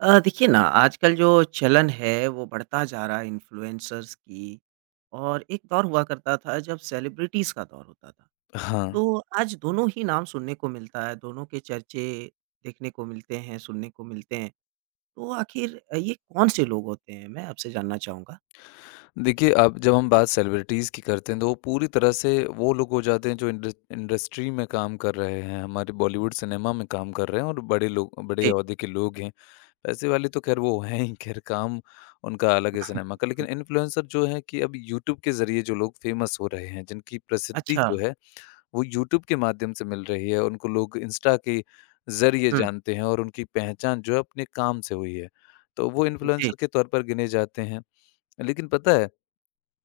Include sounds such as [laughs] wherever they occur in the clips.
देखिए ना आजकल जो चलन है वो बढ़ता जा रहा है इन्फ्लुएंसर्स की और एक दौर हुआ करता था जब सेलिब्रिटीज़ का दौर होता था। हाँ, तो आज दोनों ही नाम सुनने को मिलता है, दोनों के चर्चे देखने को मिलते हैं, सुनने को मिलते हैं। तो आखिर ये कौन से लोग होते हैं? मैं आपसे जानना चाहूँगा। देखिए अब जब हम बात सेलिब्रिटीज़ की करते हैं तो वो पूरी तरह से वो लोग हो जाते हैं जो इंडस्ट्री में काम कर रहे हैं, हमारे बॉलीवुड सिनेमा में काम कर रहे हैं और बड़े जी, ओहदे के लोग हैं। पैसे वाले तो ख़ैर वो हैं ही, ख़ैर काम उनका अलग है सिनेमा का, बिल्कुल। लेकिन इन्फ्लुएंसर जो है कि अब यूट्यूब के ज़रिए जो लोग फ़ेमस हो रहे हैं, जिनकी प्रसिद्धि अच्छा। जो है वो यूट्यूब के माध्यम से मिल रही है, उनको लोग इंस्टा के ज़रिए हुँ, जानते हैं और उनकी पहचान जो है अपने काम से हुई है। तो वो जी। इन्फ्लुएंसर के तौर पर गिने जाते हैं। लेकिन पता है,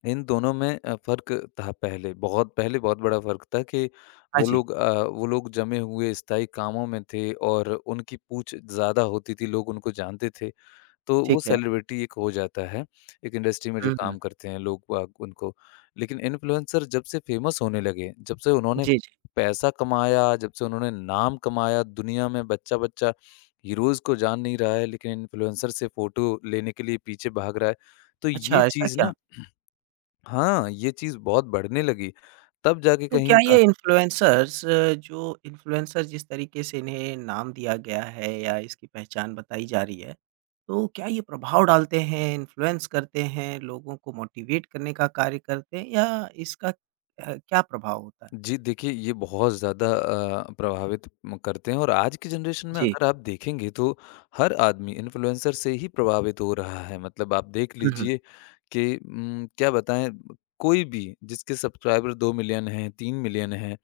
इन दोनों में फ़र्क था पहले बहुत बड़ा फ़र्क था कि हाँ वो जी, लोग अ, वो लोग जमे हुए स्थायी कामों में थे और उनकी पूछ ज़्यादा होती थी, लोग उनको जानते थे, तो वो ठीक है। सेलिब्रिटी एक हो जाता है, एक इंडस्ट्री में जो हुँ, हुँ। काम करते हैं लोग वाग उनको। लेकिन इन्फ्लुएंसर जब से फेमस होने लगे, जब से उन्होंने जी, जी। पैसा कमाया, जब से उन्होंने नाम कमाया, दुनिया में बच्चा-बच्चा हीरोज़ को जान नहीं रहा है, लेकिन इन्फ्लुएंसर से फ़ोटो लेने के लिए पीछे भाग रहा है। तो ये अच्छा, ऐसा चीज़ ना, क्या? हाँ, ये चीज़ बहुत बढ़ने लगी। तब जाके तो कहीं क्या ये इन्फ्लुएंसर्स, जो इन्फ्लुएंसर जिस तरीके से इन्हें नाम दिया गया है या इसकी पहचान बताई जा रही है, तो क्या ये प्रभाव डालते हैं, इन्फ्लुएंस करते हैं, लोगों को मोटिवेट करने का कार्य करते हैं या इसका क्या प्रभाव होता है? जी देखिए ये बहुत ज़्यादा प्रभावित म करते हैं और आज की जनरेशन में जी। अगर आप देखेंगे तो हर आदमी इन्फ्लुएंसर से ही प्रभावित हो रहा है। मतलब आप देख हुँ, हुँ। लीजिए कि क्या बताएँ, कोई भी जिसके सब्सक्राइबर 2 मिलियन हैं, 3 मिलियन हैं,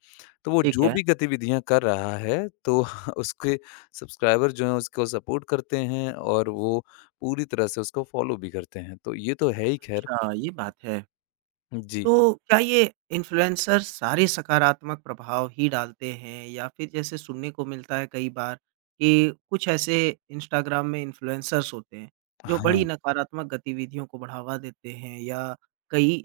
तो वो ठीक जो है। भी गतिविधियाँ कर रहा है तो [laughs] उसके सब्सक्राइबर जो हैं उसको सपोर्ट करते हैं और वो पूरी तरह से उसको फॉलो भी करते हैं। तो ये तो है ही खैर। अच्छा, ये बात है। जी। तो क्या ये इन्फ्लुएंसर सारे सकारात्मक प्रभाव ही डालते हैं या फिर जैसे सुनने को मिलता है कई बार कि कुछ ऐसे इंस्टाग्राम में इन्फ्लुएंसर्स होते हैं जो हाँ, बड़ी नकारात्मक गतिविधियों को बढ़ावा देते हैं या कई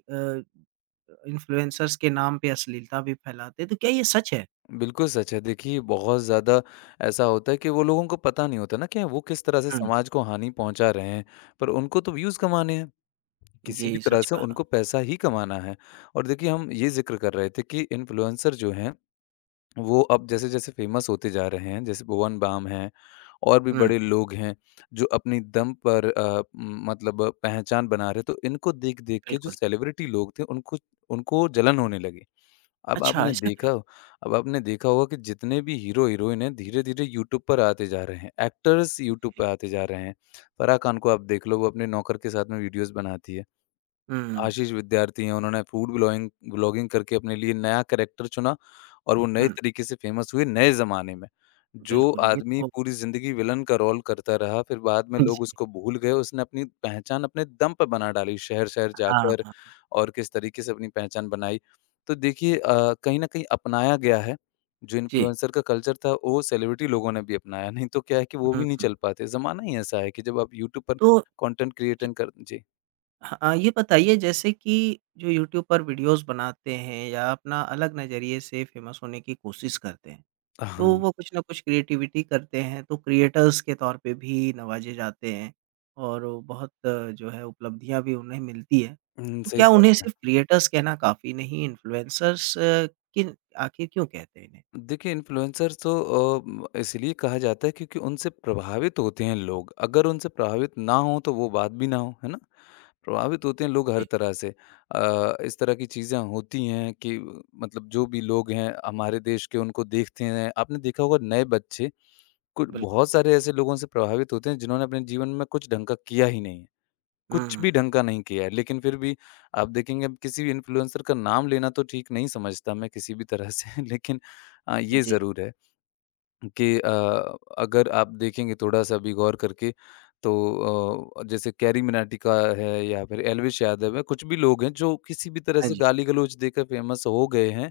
इन्फ्लुएंसर्स के नाम पे अश्लीलता भी फैलाते हैं तो क्या ये सच है? बिल्कुल सच है। देखिए, बहुत ज़्यादा ऐसा होता है कि वो लोगों को पता नहीं होता ना कि वो किस तरह से हुँ, समाज को हानि पहुँचा रहे हैं, पर उनको तो व्यूज़ कमाने हैं। किसी भी जी, तरह सच से कहा। उनको पैसा ही कमाना है। और देखिए, हम ये ज़िक्र कर रहे थे कि इन्फ्लुएंसर जो हैं, वो अब जैसे-जैसे फ़ेमस होते जा रहे हैं, जैसे भुवन बाम हैं और भी हुँ, बड़े लोग हैं, जो अपनी दम पर मतलब पहचान बना रहे, तो इनको देख-देख के जो बिल्कुल। सेलिब्रिटी लोग थे, उनको उनको जलन होने लगी। अब अच्छा आपने ऐसा क्या? देखा अब आपने देखा होगा कि जितने भी हीरो-हीरोइन हैं, धीरे-धीरे यूट्यूब पर आते जा रहे हैं। एक्टर्स यूट्यूब पे जी। आते जा रहे हैं। फ़राह खान को आप देख लो, वो अपने नौकर के साथ में वीडियोज़ बनाती है। हुँ, आशीष विद्यार्थी हैं, उन्होंने फूड ब्लॉगिंग ब्लॉगिंग करके अपने लिए नया कैरेक्टर चुना और वो नए हुँ, तरीके से फेमस हुए नए ज़माने में। जो बिल्कुल ये आदमी तो पूरी ज़िंदगी विलन का रोल करता रहा, फिर बाद में जी, लोग उसको भूल गए, उसने अपनी पहचान अपने दम पे बना डाली, शहर-शहर हाँ, जाकर हाँ। और किस तरीके से अपनी पहचान बनाई। तो देखिए कहीं न कहीं अपनाया गया है, जो जी, इन्फ्लुएंसर का कल्चर था वो सेलिब्रिटी लोगों ने भी अपनाया, नहीं तो क्या है कि वो हुँ, भी नहीं हुँ, चल पाते, ज़माना ही ऐसा है कि जब आप यूट्यूब पर तो कंटेंट क्रिएटिंग कर। हाँ, ये बताइए जैसे कि जो यूट्यूब पर वीडियोज़ बनाते हैं या अपना अलग नज़रिए से फ़ेमस होने की कोशिश करते हैं, तो जी। वो कुछ ना कुछ क्रिएटिविटी करते हैं, तो क्रिएटर्स के तौर पे भी नवाजे जाते हैं और वो बहुत जो है उपलब्धियाँ भी उन्हें मिलती हैं। हुँ, तो सही क्या उन्हें बात है। सिर्फ़ क्रिएटर्स कहना काफ़ी नहीं, इन्फ्लुएंसर्स किन आखिर क्यों कहते हैं इन्हें? देखिए इन्फ्लुएंसर्स तो इसलिए कहा जाता है क्योंकि उनसे प्रभावित होते हैं लोग, अगर उनसे प्रभावित ना हों तो वो बात भी ना हो, है ना? प्रभावित होते हैं लोग हर जी, तरह से। इस तरह की चीज़ें होती हैं कि मतलब जो भी लोग हैं हमारे देश के उनको देखते हैं, आपने देखा होगा नए बच्चे, कुछ बिल्कुल। बहुत सारे ऐसे लोगों से प्रभावित होते हैं जिन्होंने अपने जीवन में कुछ ढंग का किया ही नहीं। है। हुँ, कुछ भी हुँ, ढंग का नहीं किया है। लेकिन फिर भी आप देखेंगे अब किसी भी इन्फ्लुएंसर का नाम लेना तो ठीक नहीं समझता मैं किसी भी तरह से [laughs] लेकिन हुँ। ये जी। ज़रूर है कि अगर आप देखेंगे थोड़ा-सा भी गौर करके तो जैसे कैरी मिनाटी का है या फिर एल्विश यादव है, कुछ भी लोग हैं जो किसी भी तरह हाँ से जी। गाली-गलौच देकर फ़ेमस हो गए हैं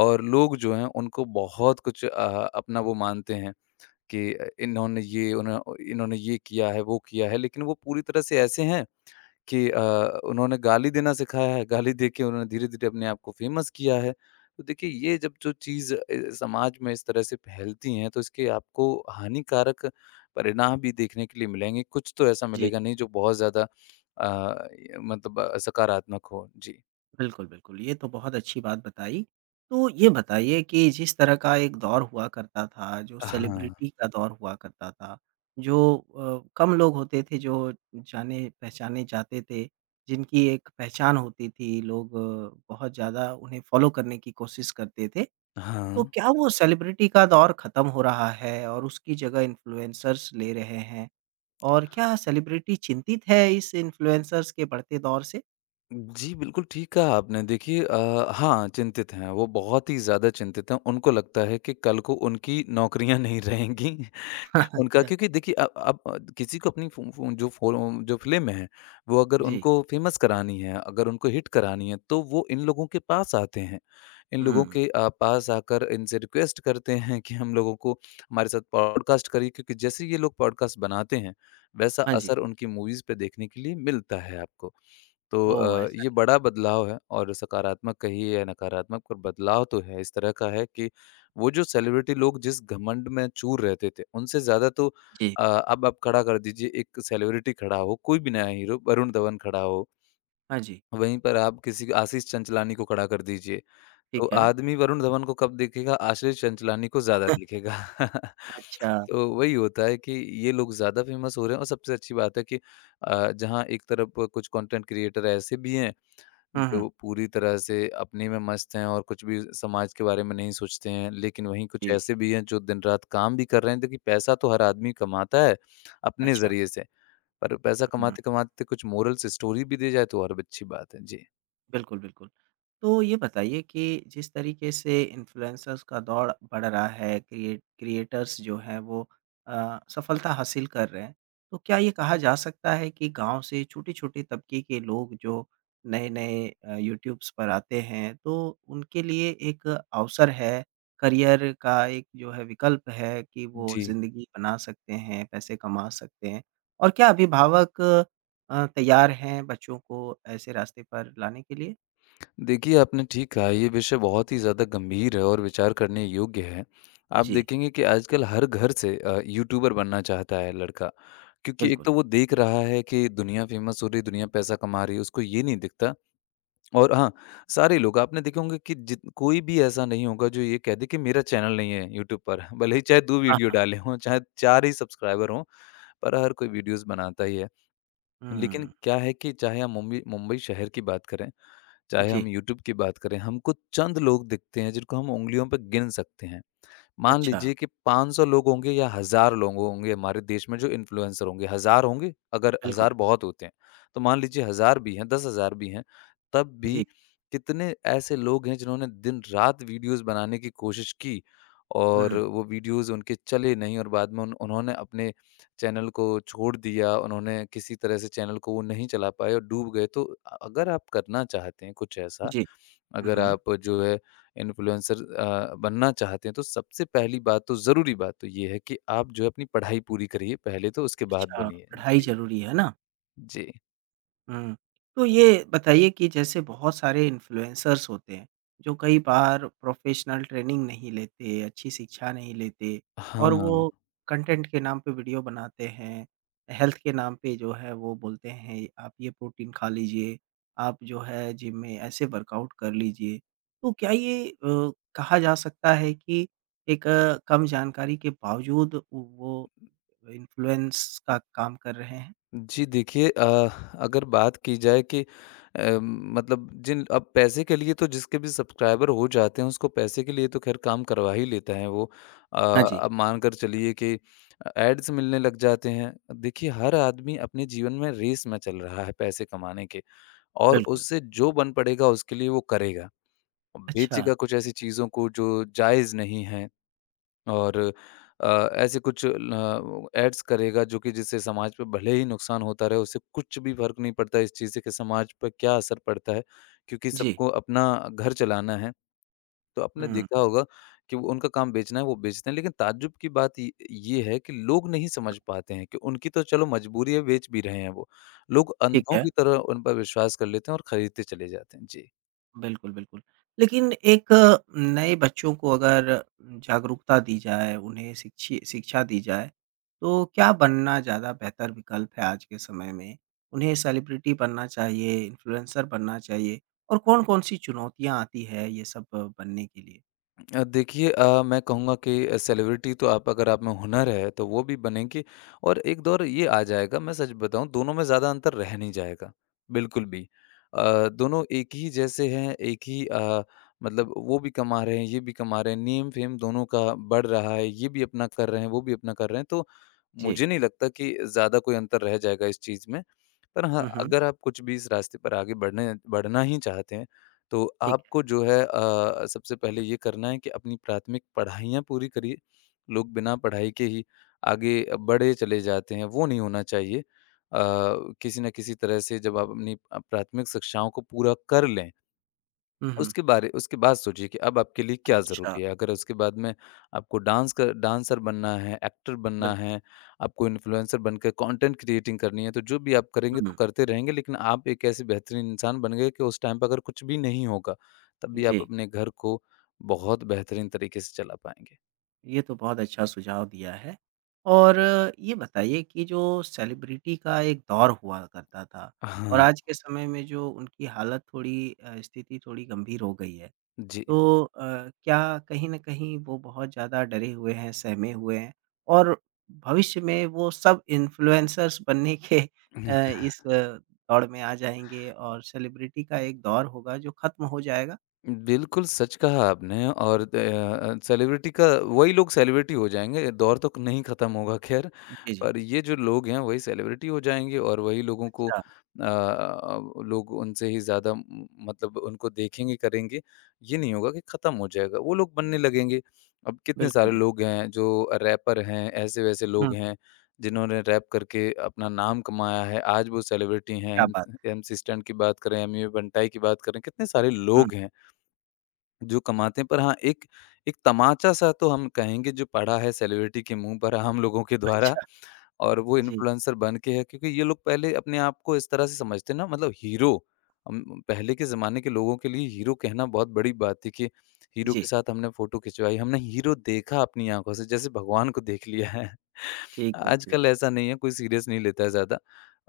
और लोग जो हैं उनको बहुत कुछ अपना वो मानते हैं कि इन्होंने ये किया है, वो किया है। लेकिन वो पूरी तरह से ऐसे हैं कि उन्होंने गाली देना सिखाया है, गाली देके उन्होंने धीरे-धीरे अपने आप को फ़ेमस किया है। तो देखिए ये जब जो चीज़ समाज में इस तरह से फैलती हैं तो इसके आपको हानिकारक परिणाम भी देखने के लिए मिलेंगे। कुछ तो ऐसा जी। मिलेगा नहीं जो बहुत ज़्यादा अ, सकारात्मक हो। जी। बिल्कुल, बिल्कुल। ये तो बहुत अच्छी बात बताई। तो ये बताइए कि जिस तरह का एक दौर हुआ करता था, जो हाँ, सेलिब्रिटी का दौर हुआ करता था, जो कम लोग होते थे जो जाने-पहचाने जाते थे, जिनकी एक पहचान होती थी, लोग बहुत ज़्यादा उन्हें फ़ॉलो करने की कोशिश करते थे। तो हाँ। क्या वो सेलिब्रिटी का दौर ख़त्म हो रहा है और उसकी जगह इन्फ्लुएंसर्स ले रहे हैं? और क्या सेलिब्रिटी चिंतित है इस इन्फ्लुएंसर्स के बढ़ते दौर से? जी, बिल्कुल ठीक कहा आपने। देखिए हाँ, चिंतित हैं, वो बहुत ही ज़्यादा चिंतित हैं। उनको लगता है कि कल को उनकी नौकरियाँ नहीं रहेंगी। [laughs] [laughs] उनका अच्छा। क्योंकि देखिए अब किसी को अपनी फ़ो फ़ो जो फ़िल्म है, वो अगर जी। उनको फ़ेमस करानी है, अगर उनको हिट करानी है, तो वो इन लोगों के पास आते हैं। इन लोगों हुँ। के पास आकर इनसे रिक्वेस्ट करते हैं कि हम लोगों को हमारे साथ पॉडकास्ट करिए क्योंकि जैसे ये लोग पॉडकास्ट बनाते हैं, वैसा हाँ जी। असर उनकी मूवीज़ पे देखने के लिए मिलता है आपको। तो ओह! ऐसा ये बड़ा बदलाव है और सकारात्मक कहिए या नकारात्मक पर बदलाव तो है, इस तरह का है कि वो जो सेलिब्रिटी लोग जिस घमंड में चूर रहते थे उनसे ज़्यादा तो जी। अब आप खड़ा कर दीजिए, एक सेलिब्रिटी खड़ा हो, कोई भी नया हीरो वरुण धवन खड़ा हो, हाँ जी, वहीं पर आप किसी आशीष चंचलानी को खड़ा कर दीजिए, तो ठीक है। आदमी वरुण धवन को कब देखेगा, आशीष चंचलानी को ज़्यादा देखेगा। [laughs] अच्छा। तो वही होता है कि ये लोग ज़्यादा फेमस हो रहे हैं और सबसे अच्छी बात है कि जहाँ एक तरफ कुछ कंटेंट क्रिएटर ऐसे भी हैं हुँ, हुँ। जो पूरी तरह से अपने में मस्त हैं और कुछ भी समाज के बारे में नहीं सोचते हैं। लेकिन वहीं कुछ जी, ऐसे भी हैं जो दिन-रात काम भी कर रहे हैं। देखिए पैसा तो हर आदमी कमाता है अपने अच्छा। ज़रिए से, पर पैसा हुँ, हुँ। कमाते-कमाते कुछ मोरल्स स्टोरी भी दी जाए तो और भी अच्छी बात है। जी। बिल्कुल, बिल्कुल। तो ये बताइए कि जिस तरीके से इन्फ्लुएंसर्स का दौर बढ़ रहा है, क्रिएटर्स जो हैं वो सफलता हासिल कर रहे हैं। तो क्या ये कहा जा सकता है कि गाँव से छोटे-छोटे तबके के लोग जो नए-नए यूट्यूब्स पर आते हैं, तो उनके लिए एक अवसर है, करियर का एक जो है विकल्प है कि वो जी। ज़िंदगी बना सकते हैं, पैसे कमा सकते हैं? और क्या अभिभावक तैयार हैं बच्चों को ऐसे रास्ते पर लाने के लिए? देखिए आपने ठीक कहा, ये विषय बहुत ही ज़्यादा गंभीर है और विचार करने योग्य है। आप जी, देखेंगे कि आजकल हर घर से यूट्यूबर बनना चाहता है लड़का। क्योंकि एक बिल्कुल। तो वो देख रहा है कि दुनिया फ़ेमस हो रही है, दुनिया पैसा कमा रही है, उसको ये नहीं दिखता और हाँ, सारे लोग आपने देखे होंगे कि जित कोई भी ऐसा नहीं होगा जो ये कह दे कि मेरा चैनल नहीं है यूट्यूब पर। [laughs] भले ही चाहे 2 हाँ, वीडियो हाँ। डाले हों, चाहे 4 ही सब्सक्राइबर हों, पर हर कोई वीडियोज़ बनाता ही है। लेकिन हुँ, क्या है कि चाहे हम मुंबई मुंबई शहर की बात करें, चाहे हम जी, यूट्यूब की बात करें, हमको चंद लोग दिखते हैं जिनको हम उँगलियों पे गिन सकते हैं। मान अच्छा, लीजिए कि 500 लोग होंगे या हज़ार लोग होंगे हमारे देश में जो इन्फ्लुएंसर होंगे, हज़ार होंगे? अगर बिल्कुल, हज़ार बहुत होते हैं, तो मान लीजिए हज़ार भी हैं, 10,000 भी हैं, तब भी जी, कितने ऐसे लोग हैं जिन्होंने दिन-रात वीडियोज़ बनाने की कोशिश की और हुँ, वो वीडियोज़ उनके चले नहीं और बाद में उन उन्होंने अपने चैनल को छोड़ दिया, उन्होंने किसी तरह से चैनल को वो नहीं चला पाए और डूब गए। तो अगर आप करना चाहते हैं कुछ ऐसा, जी, हुँ, अगर हुँ। आप जो है इन्फ्लुएंसर बनना चाहते हैं तो सबसे पहली बात, तो ज़रूरी बात तो ये है कि आप जो है अपनी पढ़ाई पूरी करिए पहले, तो उसके बाद अच्छा, बनिए। पढ़ाई जी, ज़रूरी है ना? जी। हुँ। तो ये बताइए कि जैसे बहुत सारे इन्फ्लुएंसर्स होते हैं, जो कई बार प्रोफ़ेशनल ट्रेनिंग नहीं लेते, अच्छी शिक्षा नहीं लेते और वो हाँ। कंटेंट के नाम पे वीडियो बनाते हैं, हेल्थ के नाम पे जो है वो बोलते हैं, आप ये प्रोटीन खा लीजिए, आप जो है जिम में ऐसे वर्कआउट कर लीजिए। तो क्या ये कहा जा सकता है कि एक कम जानकारी के बावजूद वो इन्फ्लुएंस का काम कर रहे हैं? जी देखिए अगर बात की जाए कि मतलब जिन अब पैसे के लिए तो जिसके भी सब्सक्राइबर हो जाते हैं उसको पैसे के लिए तो खैर काम करवा ही लेता है वो। अ, हाँ जी, अब मान कर चलिए कि एड्स मिलने लग जाते हैं, देखिए हर आदमी अपने जीवन में रेस में चल रहा है पैसे कमाने के, और बिल्कुल। उससे जो बन पड़ेगा उसके लिए वो करेगा, अच्छा। बेचेगा कुछ ऐसी चीज़ों को जो जायज़ नहीं है और ऐसे कुछ ल एड्स करेगा जो कि जिससे समाज पे भले ही नुकसान होता रहे, उससे कुछ भी फ़र्क नहीं पड़ता इस चीज़ से कि समाज पर क्या असर पड़ता है, क्योंकि जी। सबको अपना घर चलाना है। तो आपने हुँ, देखा होगा कि वो उनका काम बेचना है, वो बेचते हैं, लेकिन ताज्जुब की बात ये है कि लोग नहीं समझ पाते हैं कि उनकी तो चलो मजबूरी है, बेच भी रहे हैं वो। लोग ठीक अंधों है। की तरह उन पर विश्वास कर लेते हैं और खरीदते चले जाते हैं। जी। बिल्कुल, बिल्कुल। लेकिन एक नए बच्चों को अगर जागरूकता दी जाए, उन्हें शिक्षी शिक्षा दी जाए, तो क्या बनना ज़्यादा बेहतर विकल्प है आज के समय में? उन्हें सेलिब्रिटी बनना चाहिए, इन्फ्लुएंसर बनना चाहिए और कौन-कौन सी चुनौतियाँ आती है ये सब बनने के लिए? देखिए मैं कहूँगा कि सेलिब्रिटी तो आप, अगर आप में हुनर है तो वो भी बनेंगे और एक दौर ये आ जाएगा, मैं सच बताऊँ, दोनों में ज़्यादा अंतर रह नहीं जाएगा, बिल्कुल भी। अ, दोनों एक ही जैसे हैं, एक ही मतलब वो भी कमा रहे हैं, ये भी कमा रहे हैं, नेम-फेम दोनों का बढ़ रहा है, ये भी अपना कर रहे हैं, वो भी अपना कर रहे हैं, तो जी। मुझे नहीं लगता कि ज़्यादा कोई अंतर रह जाएगा इस चीज़ में। पर हाँ, हुँ, हुँ, अगर आप कुछ भी इस रास्ते पर आगे बढ़ने बढ़ना ही चाहते हैं तो ठीक है। आपको जो है सबसे पहले ये करना है कि अपनी प्राथमिक पढ़ाइयाँ पूरी करिए। लोग बिना पढ़ाई के ही आगे बढ़े चले जाते हैं, वो नहीं होना चाहिए। किसी न किसी तरह से जब आप अपनी प्राथमिक शिक्षाओं को पूरा कर लें हुँ, हुँ। उसके बाद सोचिए कि अब आपके लिए क्या अच्छा, ज़रूरी है। अगर उसके बाद में आपको डांसर बनना है, एक्टर बनना बिल्कुल। है, आपको इन्फ्लुएंसर बनकर कंटेंट क्रिएटिंग करनी है, तो जो भी आप करेंगे तो हुँ, करते रहेंगे। लेकिन आप एक ऐसे बेहतरीन इंसान बन गए कि उस टाइम पे अगर कुछ भी नहीं होगा, तब भी आप जी। अपने घर को बहुत बेहतरीन तरीके से चला पाएँगे। ये तो बहुत अच्छा सुझाव दिया है। और ये बताइए कि जो सेलिब्रिटी का एक दौर हुआ करता था और हाँ, हुँ। आज के समय में जो उनकी हालत थोड़ी स्थिति थोड़ी गंभीर हो गई है। जी। तो क्या कहीं न कहीं वो बहुत ज़्यादा डरे हुए हैं, सहमे हुए हैं और भविष्य में वो सब इन्फ्लुएंसर्स बनने के इस दौड़ में आ जाएँगे और सेलिब्रिटी का एक दौर होगा जो ख़त्म हो जाएगा? बिल्कुल सच कहा आपने और सेलिब्रिटी का वही लोग सेलिब्रिटी हो जाएँगे, दौर तो नहीं खत्म होगा खैर। जी, जी। पर ये जो लोग हैं वही सेलिब्रिटी हो जाएँगे और वही लोगों को अच्छा, लोग उनसे ही ज़्यादा म मतलब उनको देखेंगे, करेंगे। ये नहीं होगा कि ख़त्म हो जाएगा, वो लोग बनने लगेंगे। अब कितने बिल्कुल, सारे बिल्कुल। लोग हैं जो रैपर हैं, ऐसे-वैसे लोग हुँ, हैं जिन्होंने रैप करके अपना नाम कमाया है, आज वो सेलिब्रिटी हैं। क्या एम बात! एमसी स्टैन की बात करें, एमी बंटाई की बात करें, कितने सारे हुँ, लोग हैं जो कमाते हैं। पर हाँ, एक एक तमाचा-सा तो हम कहेंगे जो पड़ा है सेलिब्रिटी के मुँह पर हम लोगों के द्वारा, अच्छा, और वो जी। इन्फ्लुएंसर बन के है क्योंकि ये लोग पहले अपने आप को इस तरह से समझते हैं ना, मतलब हीरो। पहले के ज़माने के लोगों के लिए हीरो कहना बहुत बड़ी बात थी कि हीरो के जी, साथ हमने फ़ोटो खिंचवाई, हमने हीरो देखा अपनी आँखों से जैसे भगवान को देख लिया है। ठीक है, ठीक, आजकल ऐसा नहीं है, कोई सीरियस नहीं लेता है ज़्यादा,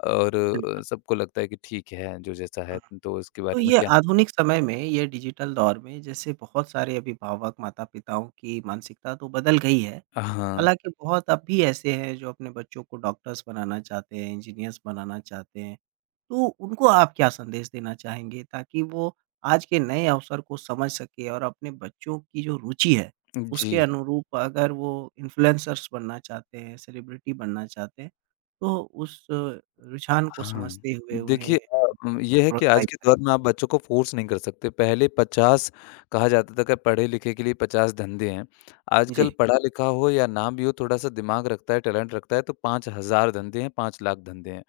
और बिल्कुल। सबको लगता है कि ठीक है जो जैसा हुँ। है। तो इसके तो बारे में ये क्या? आधुनिक समय में, ये डिजिटल दौर में जैसे बहुत सारे अभिभावक, माता-पिताओं की मानसिकता तो बदल गई है। हाँ, हालाँकि बहुत अब भी ऐसे हैं जो अपने बच्चों को डॉक्टर्स बनाना चाहते हैं, इंजीनियर्स बनाना चाहते हैं। तो उनको आप क्या संदेश देना चाहेंगे ताकि वो आज के नए अवसर को समझ सके और अपने बच्चों की जो रुचि है, जी। उसके अनुरूप अगर वो इन्फ्लुएंसर्स बनना चाहते हैं, सेलिब्रिटी बनना चाहते हैं, तो उस रुझान को हाँ, समझते हुए उन्हें देखिए, ये है कि आज प्रोत्साहित के करें? दौर में आप बच्चों को फ़ोर्स नहीं कर सकते। पहले 50 कहा जाता था कि पढ़े-लिखे के लिए 50 धंधे हैं। आजकल जी, पढ़ा लिखा हो या ना भी हो थोड़ा-सा दिमाग रखता है, टैलेंट रखता है तो 5000 धंधे हैं, 5 लाख धंधे हैं।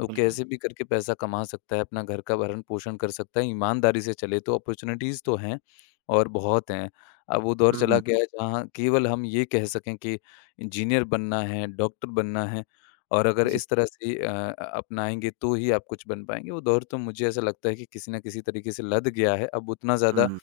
वो बिल्कुल। कैसे भी करके पैसा कमा सकता है, अपना घर का भरण-पोषण कर सकता है, ईमानदारी से चले तो अपॉर्च्युनिटीज़ तो हैं, और बहुत हैं। अब वो दौर हुँ, चला हुँ। गया है जहाँ केवल हम ये कह सकें कि इंजीनियर बनना है, डॉक्टर बनना है, और अगर जी, इस तरह से अपनाएँगे तो ही आप कुछ बन पाएँगे। वो दौर तो मुझे ऐसा लगता है कि किसी न किसी तरीके से लद गया है। अब उतना हुँ, ज़्यादा हुँ।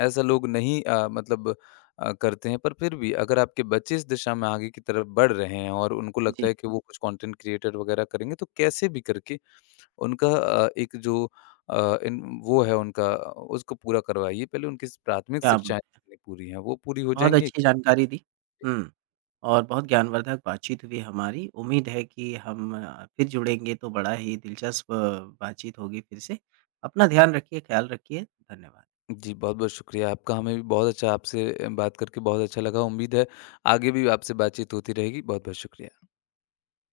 ऐसा लोग नहीं मतलब करते हैं, पर फिर भी अगर आपके बच्चे इस दिशा में आगे की तरफ बढ़ रहे हैं और उनको लगता जी, है कि वो कुछ कंटेंट क्रिएटर वगैरह करेंगे तो कैसे भी करके उनका एक जो इन वो है उनका, उसको पूरा करवाइए। पहले उनकी प्राथमिक क्या शिक्षाएँ बात, जितनी पूरी हैं वो पूरी हो बहुत जाएँगी। अच्छी जानकारी दी। हुँ, और बहुत ज्ञानवर्धक बातचीत हुई हमारी। उम्मीद है कि हम फिर जुड़ेंगे तो बड़ा ही दिलचस्प बातचीत होगी फिर से। अपना ध्यान रखिए, ख़्याल रखिए। धन्यवाद। जी, बहुत-बहुत शुक्रिया आपका। हमें भी बहुत अच्छा, आपसे बात करके बहुत अच्छा लगा। उम्मीद है आगे भी आपसे बातचीत होती रहेगी। बहुत-बहुत शुक्रिया।